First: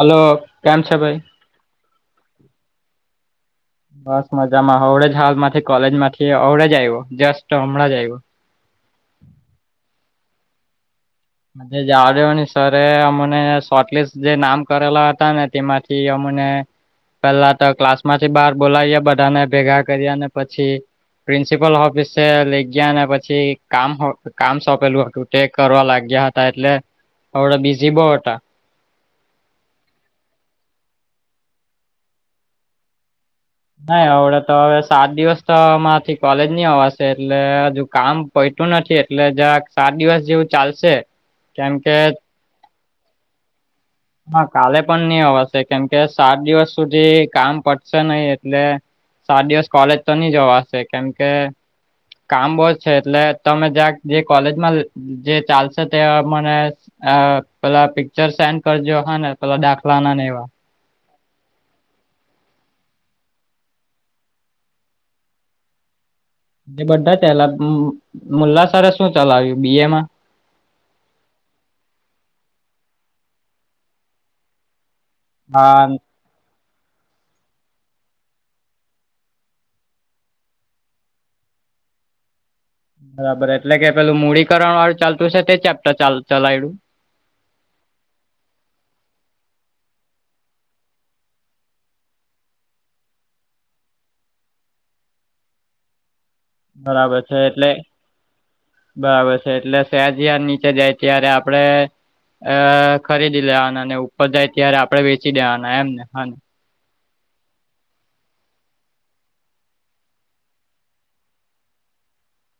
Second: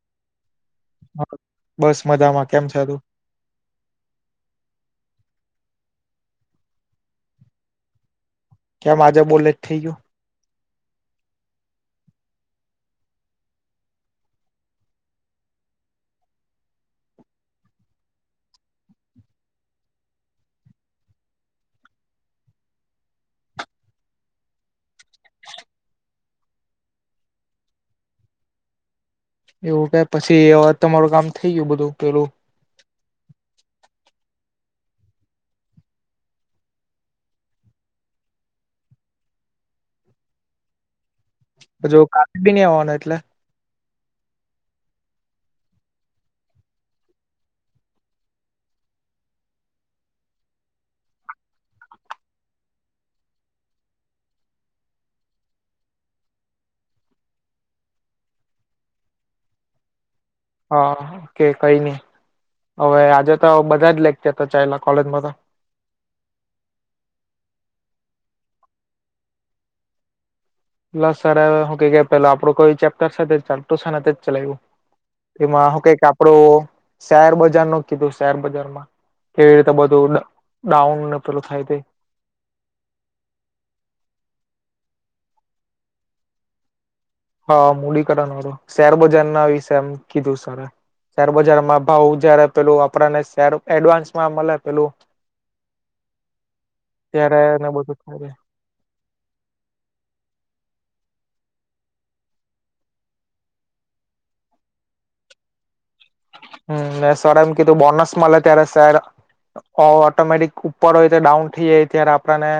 Hello કેમ છે ભાઈ? હા, બસ મજામાં કેમ છે તું? બસ મજામાં હવડે જ હાલ માંથી કોલેજમાંથી હવડેજ આવ્યો જસ્ટ હમણાં જ આવ્યો. કેમ આજે બો લેટ થઈ ગીયો? આજે જાવા દો ની સર એ અમને શોટ લિસ્ટ જે નામ કરેલા હતા ને તેમાંથી અમને પેલા તો ક્લાસ માંથી બહાર બોલાવીએ બધાને ભેગા કર્યા અને પછી પ્રિન્સિપલ હોફિસે લઈ ગયા ને પછી કામ હો કામ સોંપેલું હતું ચેક કરવા લાગ ગ્યા હતા એટલે હવડે બીઝી બોવ હતા. એવું કે પછી આવ તમારું કામ થઈ ગયું બધું પેલું. નહી હવડે તો હવે સાત દિવસ તો મારાથી કોલેજ નહી અવાશે એટલે હજુ કામ પૈતું નથી એટલે જરાક સાત દિવસ જેવું ચાલશે. કેમ કે હજુ કાલે બી ની આવવાનું એટલે. હા કાલે પણ ની અવાશે કેમકે સાત દિવસ સુધી કામ પડશે નહી એટલે સાત દિવસ કોલેજ તો ની જ જવાશે કેમ કે કામ બોહ જ છે એટલે તમે જરાક જે કોલેજમાં જે ચાલશે તે મને અ પલા પિક્ચર સેન્ડ કરજો હને પેલા દાખલાના ને એવા. હા કે કઈ નઈ હવે આજે તો બધા જ લેક્ચર તો ચાઈલા કોલેજમાં તો. એ બધા ચાઈલા મુલ્લાસરે શું ચલાવ્યું બી એમાં? મુલ્લા સરે હું કે પેલા આપડું કોઈ ચેપ્ટર છે ને ચાલતું છે તેજ ચલાવ્યું. એમાં હું હા કેય કે આપડુ શેરબજારનુ કીધું શેર બજાર માં. કેવી રીતે બધું ડ ડાઉન ને પેલું થાય તે. બરાબર એટલે કે પેલું મૂડીકરણ વાળું ચાલતું છે તે ચેપ્ટર ચાલ ચલાવ્યુ. હા મૂડીકરણ વાળું શેરબજાર ના વિશે એમ કીધું સરે. શેરબજારમાં ભાવ જયારે પેલું આપડાને શેર એડવાન્સ માં મળે પેલું [inaudible] બરાબર છે એટલે ત્યારેને બધું થાય બરાબર છે, એટલે સેજાર નીચે જાય ત્યારે આપડે અ, ખરીદી લેવાના અને ઉપર જાય ત્યારે આપડે વેચી દેવાના એમ ને? હા. હમ, સર એમ કીધું બોનસ મળે ત્યારે સર ઓટોમેટિક ઉપર હોય છે ડાઉન થઈ જાય ત્યારે આપણને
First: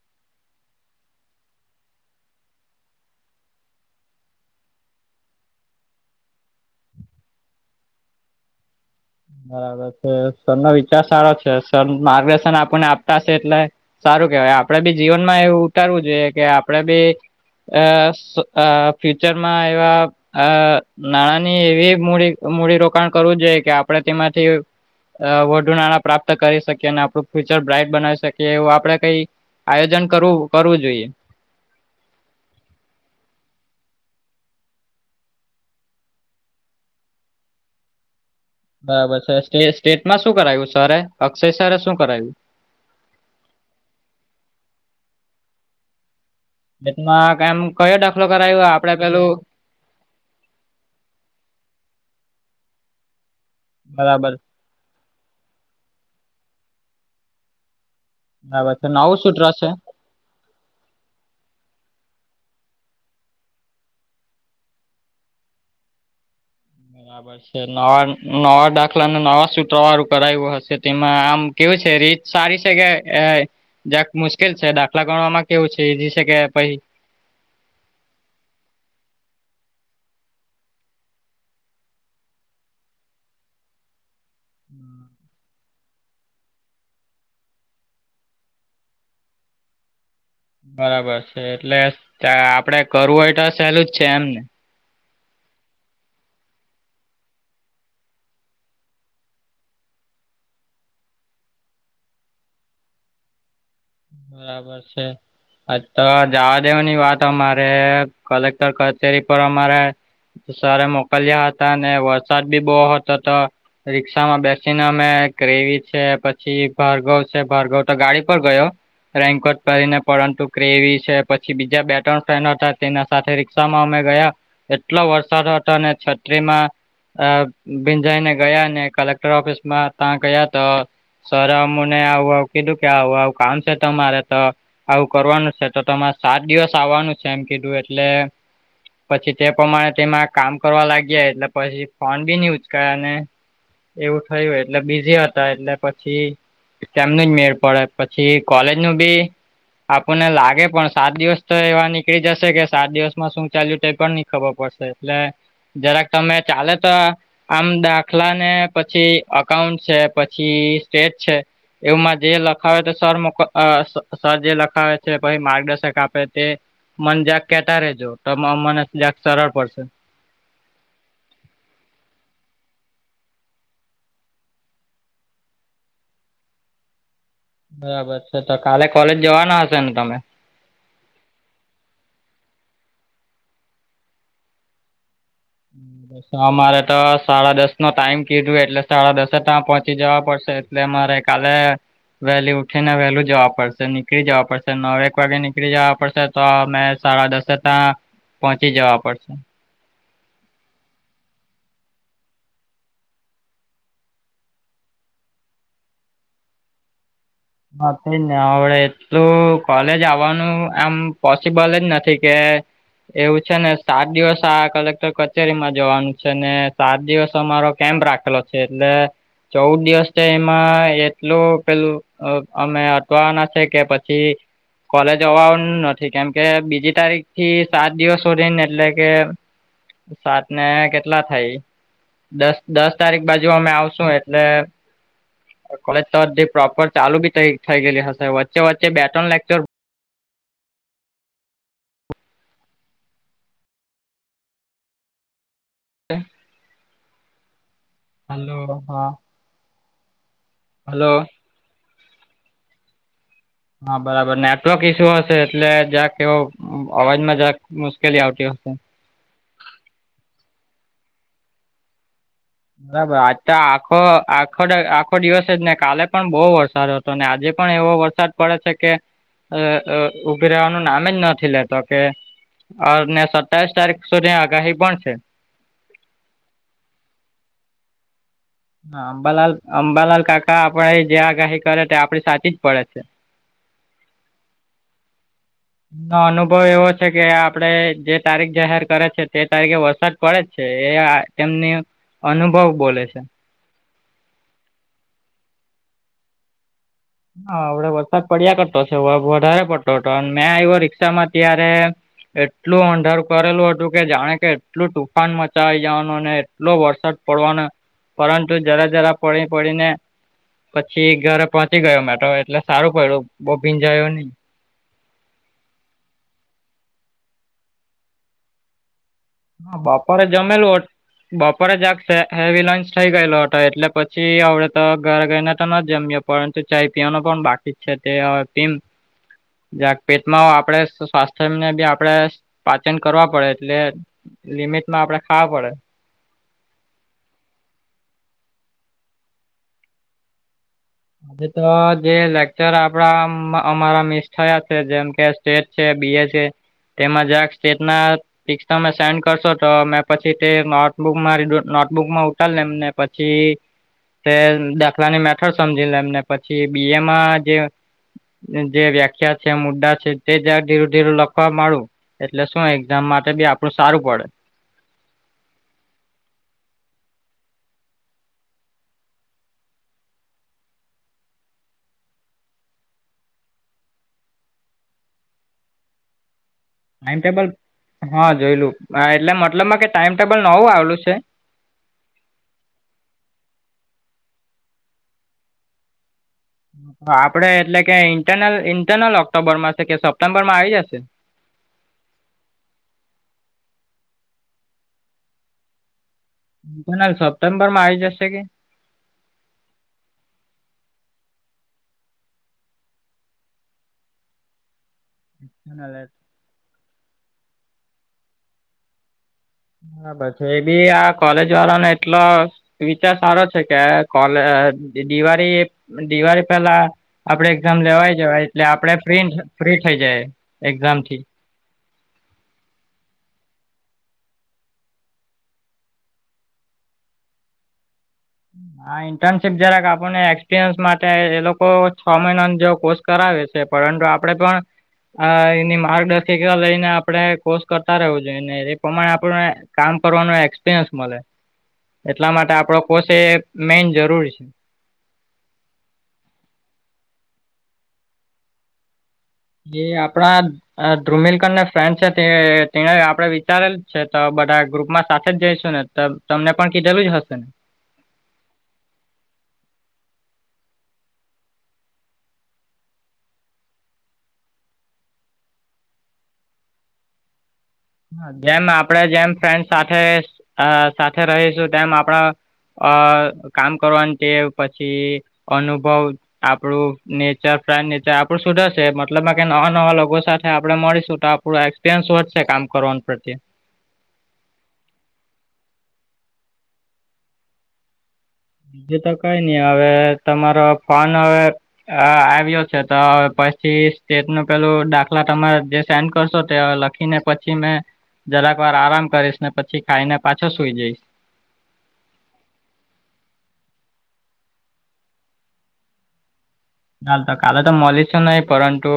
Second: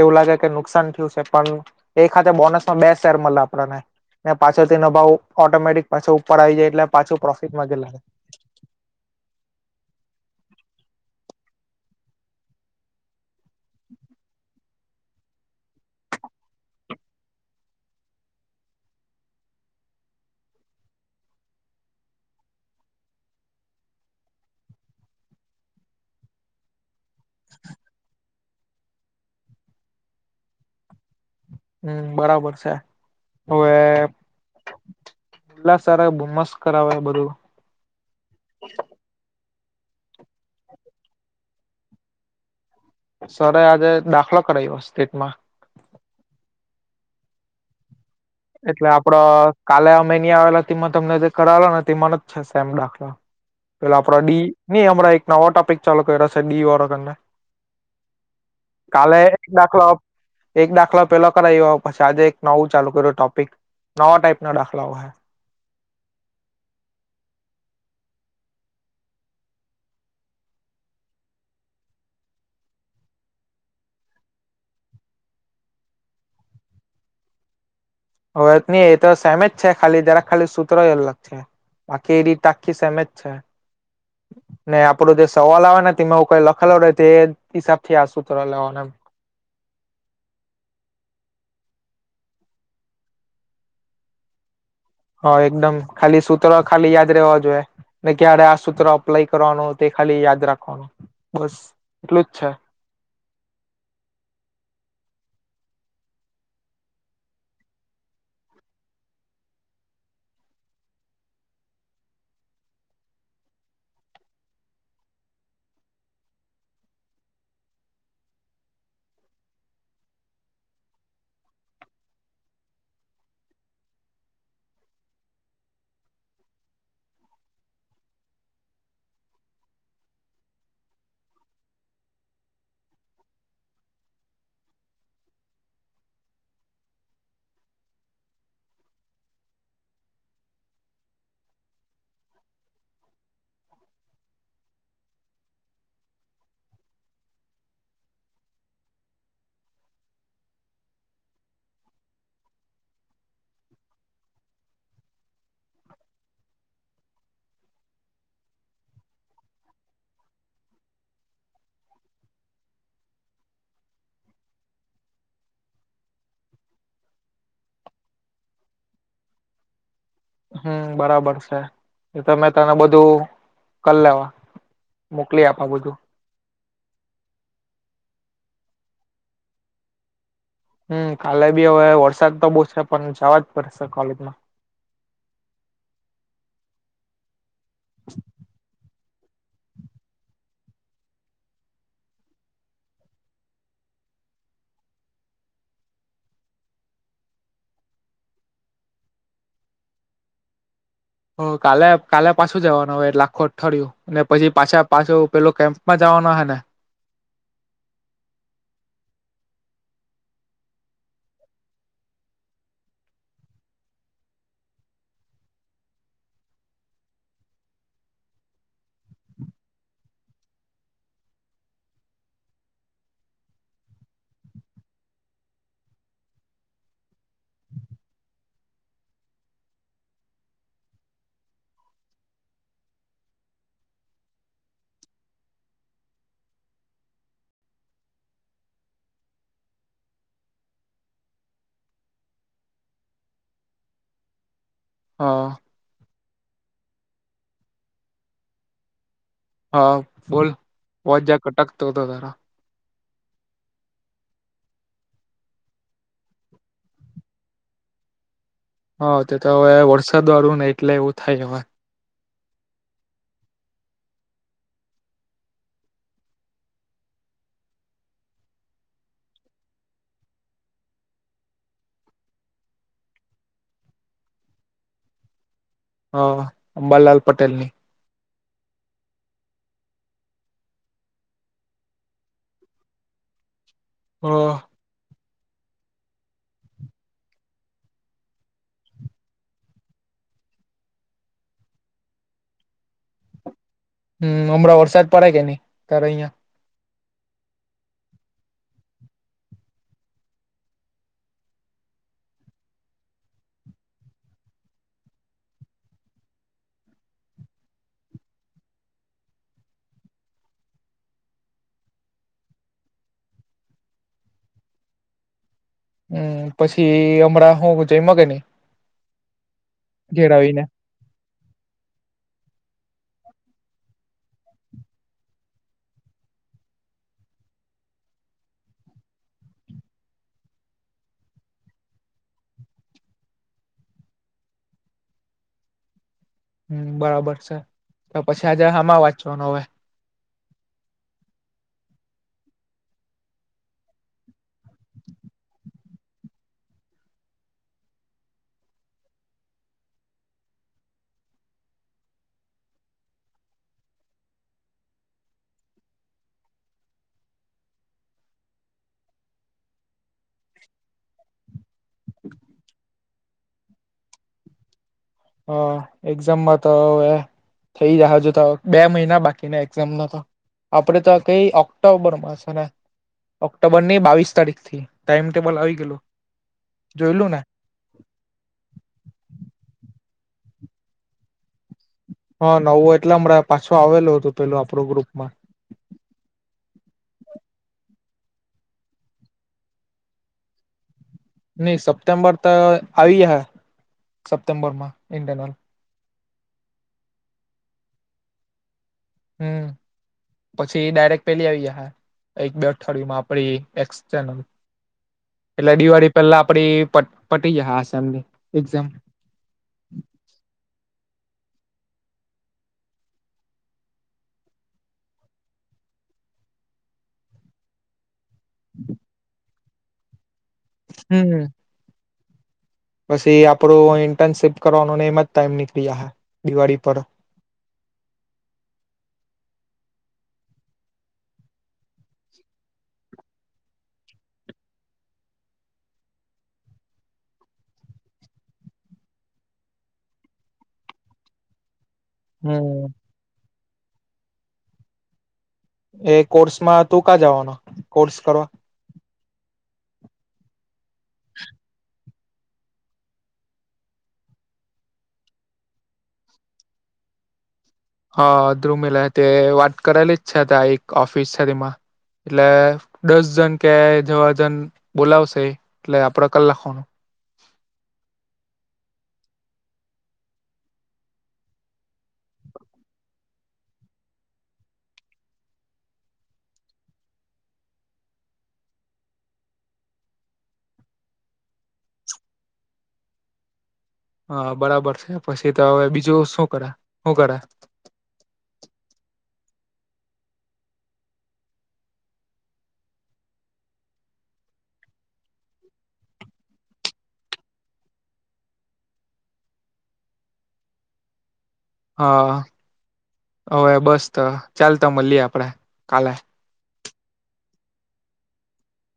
એવું લાગે કે નુકસાન થ્યું છે પણ એક હાથે બોનસમાં બે શેર મળે આપણને ને પાછોથી એનો ભાવ ઉ ઓટોમેટિક પાછો ઉપર આવી જાય એટલે પાછું પ્રોફિટ માંગી લે. બરાબર છે તેમનો વિચાર સારો છે સ અ માર્ગદર્શન આપનને આપતા હશે એટલે સારું કેહવાય આમ આપડે બી જીવન માં એવું ઉતારવું જોઈએ કે આપડે બી અ સ અ ફ્યુચરમાં એવા અ નાણાંની એવી મૂડી મૂડીરોકાણ કરવું જોઈએ કે આપણેે તેમાંથી અ વધુ નાણાં પ્રાપ્ત કરી શકીએ અને આપણું ફ્યુચર બ્રાઈટ બનાવી શકીએ એવું આપણે કઈ આયોજન કરવું કરવું જોઈએ. હમ, બરાબર છે. હવે એટલા સારા બુમ્મસ કરાવવા બધું બરાબર છે. સ્ટેસ સ્ટેટમાં શું કરાયું સરે, અક્ષય સરે શું કરાયું? સર આજે દાખલો કરાવ્યો સ્ટેટમાં. બેટમાં કામ કયો દાખલો કરાયો? એટલે આપડે પેલું આપડ કાલે અમેની આવેલા તેમાં તમને જે કરાવેલો ને તેમાંનો જ છે સેમ દાખલો. પેલા આપડા બરાબર ડી નઈ હમણાં એક નવો ટોપિક ચાલુ કરશે ડી વારો તમને. બરાબર છે નવું કાલે સૂત્ર એક છે. દાખલો એક દાખલો પેલા કરાવ્યો પછી આજે એક નવું ચાલુ કર્યું ટો કઈક નવા ટાઈપના દાખલાઓ હે. બરાબર છે. નવા નવા દાખલાને નવા સૂત્રવારું કરાયું હશે તેમાં આમ કેવું છે? રીત સારી છે કે એ જરાક મુશ્કેલ છે. દાખલા ગણવામાં કેવું છે ઈ જ છે કે પહી હોવે નહીં એ તો સેમે જ છે ખાલી, જરાક ખાલી સૂત્રોય અલગ છે. બાકી એ રીત આખી સેમ જ છે, ને આપડો જે સવાલ આવે ને તીમાં હું કઈ લ ખેલો રહેે તે હિસાબથી આ સુત્ર લેવાનો એમ. બરાબર છે, એટલે આપડે કરવું હોય તો સહેલું જ છે એમને હા એકદમ, ખાલી સૂત્રો ખાલી યાદ રહેવા જોઈએ. ને ક્યારે આ સૂત્ર અપ્લાય કરવાનું તે ખાલી યાદ રાખવાનું, બસ એટલું જ છે. બરાબર છે. અ તો જવા દેવાની વાત અમારે કલેક્ટર કચેરી પર અમારે સરે મોકલ્યા હતા અને વરસાદ બી બવ હતો તો રિક્ષામાં બેસીને અમે ક્રેવી છે પછી ભારગવ ભારગવ તો ગાડી પર ગયો રેન્કોટ કરીને પરંતુ ક્રેવી છે પછી બીજા બે ત્રણ ફ્રેન્ડ હતા તેના સાથે રિક્ષામાં અમે ગયા એટલો વરસાદ હતો અને છત્રીમાં અ ભીંજાઈને ગયા અને કલેક્ટર ઓફિસમાં ત્યાં ગયા તો સરે અમને આવુ આવુ કીધું કે આવુ આવુ, કામ છે તમારે તો આવું કરવાનું છે તો તમારે સાત દિવસ આવવાનું છે એમ કીધું એટલે પછી તે પ્રમાણે તેમાં કામ કરવા લાગ્યા એટલે પછી ફોન બી ની ઉચકાય અને એવું થયું એટલે બીઝી હતા એટલે પછી કેમનું મેળ પડે પછી કોલેજનું બી આપણને લાગે પણ સાત દિવસ તો એવા નીકળી જશે કે સાત દિવસ માં શું ચાલ્યું તે પણ ની ખબર પડશે, એટલે જરાક તમે ચાલે તો આ આમ દાખલા ને પછી અકાઉન્ટ છે, પછી સ્ટેટ છે, એવુંમાં જે લખાવે ત સર મો અ-અ સ સર જે લખાવે તે પહિ માર્ગદર્શક આપે તે મન જાક કેતા રેજો ત મ મને જક સરળ પડશે. હમ, બરાબર છે. એ તો મેં તને બધું કર લેવા. મોકલી આપા બધું. બરાબર છે તો કાલે કોલેજ જવાના હશે ને તમે? હમ, કાલે બી હવે વરસાદ તો બો સે પણ જાવા જ પડશે કોલેજમાં. અમારે તો સાડા દસ નો ટાઈમ કીધું એટલે સાડા દસે તા પહોંચી જવા પડશે એટલે મારે કાલે વહેલી ઉઠીને વહેલું જવા પડશે, નીકળી જવા પડશે નવેક વાગે નીકળી જાવા પડશે તો મે સાડા દશે તા પહોંચી જાવ પડશે. તો કાલે કાલે પાસું જવાનું અવે એટલે આખું અઠવાડિયું. ને પછી પાછા પાસો પેલો કેમ્પમાં જાવાનો અહે ને? હ, તેજ ને અવડે એટલું કોલેજ આવવાનું એમ પોસિબલ જ નથી કે એવું છે ને સાત દિવસ આ કલેક્ટર કચેરીમાં જવાનું છે ને સાત દિવસ અમારો કેમ્પ રાખ [unintelligible] એટલે ચઉદ દિવસ તો એમા એટલું પેલ અ અમે અટવાવાના છે કે પછી કોલેજ અવાવાનું નથી કેમ કે બીજી તારીખ થી સાત દિવસ સુધીનુ એટલે કે સાત ને કેટલા થાય? દસ દસ તારીખ બાજુ અમે આવશું એટલે કોલેજ તો અધી પ્રોપર ચાલુ બી થઈ થઈ ગયેલી હશે, વચ્ચે વચ્ચે બે ત્રણ લેક્ચર હ. હલો! હા. હ, બોલ! હલો અવાજ જક અટકતો અતો તારો. હા, બરાબર. નેટવર્ક ઈસ્યુ હશે એટલે જક એવો અવ અવાજમાં જરાક મુશ્કેલી આવતી અહે. હ, તેતો હવે વરસાદ વાળું ને એટલે એવું થાય હવે. બરાબર, આજ તો આખો આખો દાળ આખો દિવસ જ ને કાલે પણ બો વરસાદો હતો. તો ને આજે પણ એવો વરસાદ પડે છે કે અ અ ઉભી રેવાનું નામે જ નથી લેતો કે અને સત્તાવીસ તારીખ સુધી આગાહી પણ છે. હ, અંબાલાલ પટેલ ની. હા, અંબાલાલ અંબાલાલ કાકા આપણે જે આગાહી કરે તે આપડી સાચી જ પડે છે. હ. નો અનુભવ એવો છે કે આપડે જે તારીખ જાહેર કરે છે તે તારીખે વરસાદ કરે જ છે એ આ એમની અનુભવ બોલે છે. હમ, અમણાં વરસાદ પડે કે ની તારા અયા? હા, અવડે વરસાદ પડ્યા કરતો છે વ વધારે પડતો હતો ને મેં આયવો રિક્ષામાં ત્યારે એટલું અંધારુ પારેલું હતું કે જાણે કે એટલું તુફાન મચાવી જાવાનું ઓય ને અટલો વરસાદ પડવાનો પરંતુ જરા જરા પડી પડીને પછી ઘરે પહોંચી ગયો મેતો એટલે સારું પયડુ બૉ ભીંજાયો ની. હમ, પછી અમણાં હું જઈમો કે ની? હા, બાપરે જમેલું. [unintelligible] બપોરે જ આ હેવી લંચ થઈ ગયેલો હતો એટલે પછી આવડે તો ઘર જઈને તો ન જમ્યો. પરંતુ ચાય પીવાનું પણ બાકી છે તે હ પી. જ્યાંક પેટમાં આપડે સ્વાસ્થ્યને બી આપડે પાચન કરવા પડે એટલે લિમિટ માં આપડે ખાવા પડે. હમ બરાબર છે તો પછી આજે હમાં વાચવાનો હવે. તો જે લેક્ચર આપડા અમારા મિસ થયા છે જેમ કે સ્ટેટ છે, બીએ છે, તેમાં જ આ સ્ટેટ ના પિક્સ તમે સેન્ડ કરશો તો મેં પછી તે નોટબુક મારી નોટબુકમાં ઉતાળને એમને પછી તે દાખલાની મેથોડ્સ સમજી લે એમને પછી બીએ માં જે જે વ્યાખ્યા છે મુદ્દા છે તે જરા ધીરુ ધીર લખવા માંડુ. એટલે શું એક્ઝામ માટે બી આપડું સારું પડે. હ એક્ઝામમાં તો એ થઈ જહે જોતા, બે મહિના બાકીને એક્ઝામ નતો. આપડે તો કઈ ઓક્ટોબરમાં છે ને ઓક્ટોબર ની બાવીસ તારીખ થી ટાઈમ ટેબલ આવી ગયેલુ. ટાઈમટેબલ હા જોઈલું એટલે મતલબમાં કે ટાઈમટેબલ નવું આવેલું છે? હા નવો એટલે હમણાં પાછો આવેલો હતો પેલું આપણો ગ્રુપ માં. આપડે એટલે કે ઇન્ટરનલ, ઇન્ટરનલ ઓક્ટોબરમાં છે કે સપ્ટેમ્બર માં આવી જશે? નહી સપ્ટેમ્બર તો આવી જહે સપ્ટેમ્બર માં ઇન્ટરનલ. ઇન્ટર્નલ સપ્ટેમ્બર માં આવી જશે કે? હમ. પછી ડાયરેક્ટ પેલી આવી જાહે એક બે અઠવાડિયું માં આપડી એક્સટર્નલ. એટલે દિવાળી પેલા આપડી પટી જાહે આ સેમ ની એક્ઝામ. એ બી આ કોલેજ વાળ ને એટલો વિચાર સારો છે કે આ કોલેજ દિવાળી, દિવાળી પેલા આપડે એક્ઝામ લેવાઈ જવાય એટલે આપડે ફ્રી, ફ્રી થઇ જાય એક્ઝામ થી. હમ પછી આપડો ઇન્ટર્નશીપ કરવાનોને એમ જ ટાઈમ નીકળી જહે દિવાળી પર. હા ઇન્ટર્નશીપ જરાક આપણને એક્સપિરિયન્સ માટે એ લોકો છ મહિના જે કોર્સ કરાવે છે પરંતુ આપડા ક્લાસ આ એની માર્ગદર્શિક લઈને આપણે કોર્સ કરતા રહેવું જોઈએને એ પ્રમાણે આપણે કામ કરવાનું એક્સપિરિયન્સ મળે. [inaudible] એટલા માટે આપડો હમ કોર્સ એ મેન જરૂરી છે. એ કોર્સમાં તું કાં જવાનો કોર્સ કરવા? જે આપણા ધ્રુમિલકનને ફ્રેન્ડ છે તેને આપડણે વિચારેલ છે તો બધા ગ્રુપમાં સાથે જ જઈશું ને? ત તમને પણ કીધેલું જ હશે ને. હા ધ્રુમિલ તે વાત કરેલી જ છે ત્યા એક ઓફિસ છે તેમાં. એટલે દસ જન કે એવા જણ બોલાવશે એટલે આપડે કલાક લખવાનું. જેમ આપણે જેમ ફ્રેન્ડ સાથે, આ સાથે રહીશું તેમ આપણા અ કામ કરવાની ટેવ પછી અનુભવ આપડું નેચર ફ્રેન્ડ નેચર આપણું સુધારશે મતલબ કે નવા નવા લોકો સાથે આપડે મળીશું તો થોડુ એક્સપિરિયન્સ વધશે કામ કરવા પ્રતિ. હા બરાબર છે પછી તો હવે બીજું શું કરે, હું કરે. બીજું તો કઈ નહી હવે તમારો ફોન હવે અ આવ્યો છે તો પછી સ્ટેટ નું પેલું દાખલા તમારે જે સેન્ડ કરશો તે લખી એના પછી મેં જરાક વાર આરામ કરીશ ને પછી ખાઈને પાછો સુઈ જઈશ. હા હવે બસ તો ચાલ તો મળીએ આપણે કાલે. ચાલ તો કાલે તો મળીશ નહી પરંતુ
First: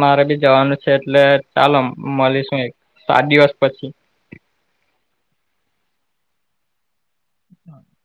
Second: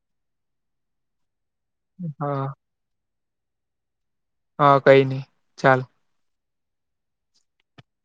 મારે બી જવાનું છે એટલે ચાલો હ મળીશું એક સાત દિવસ પછી. હા કઈ નહી ચાલ. [inaudible]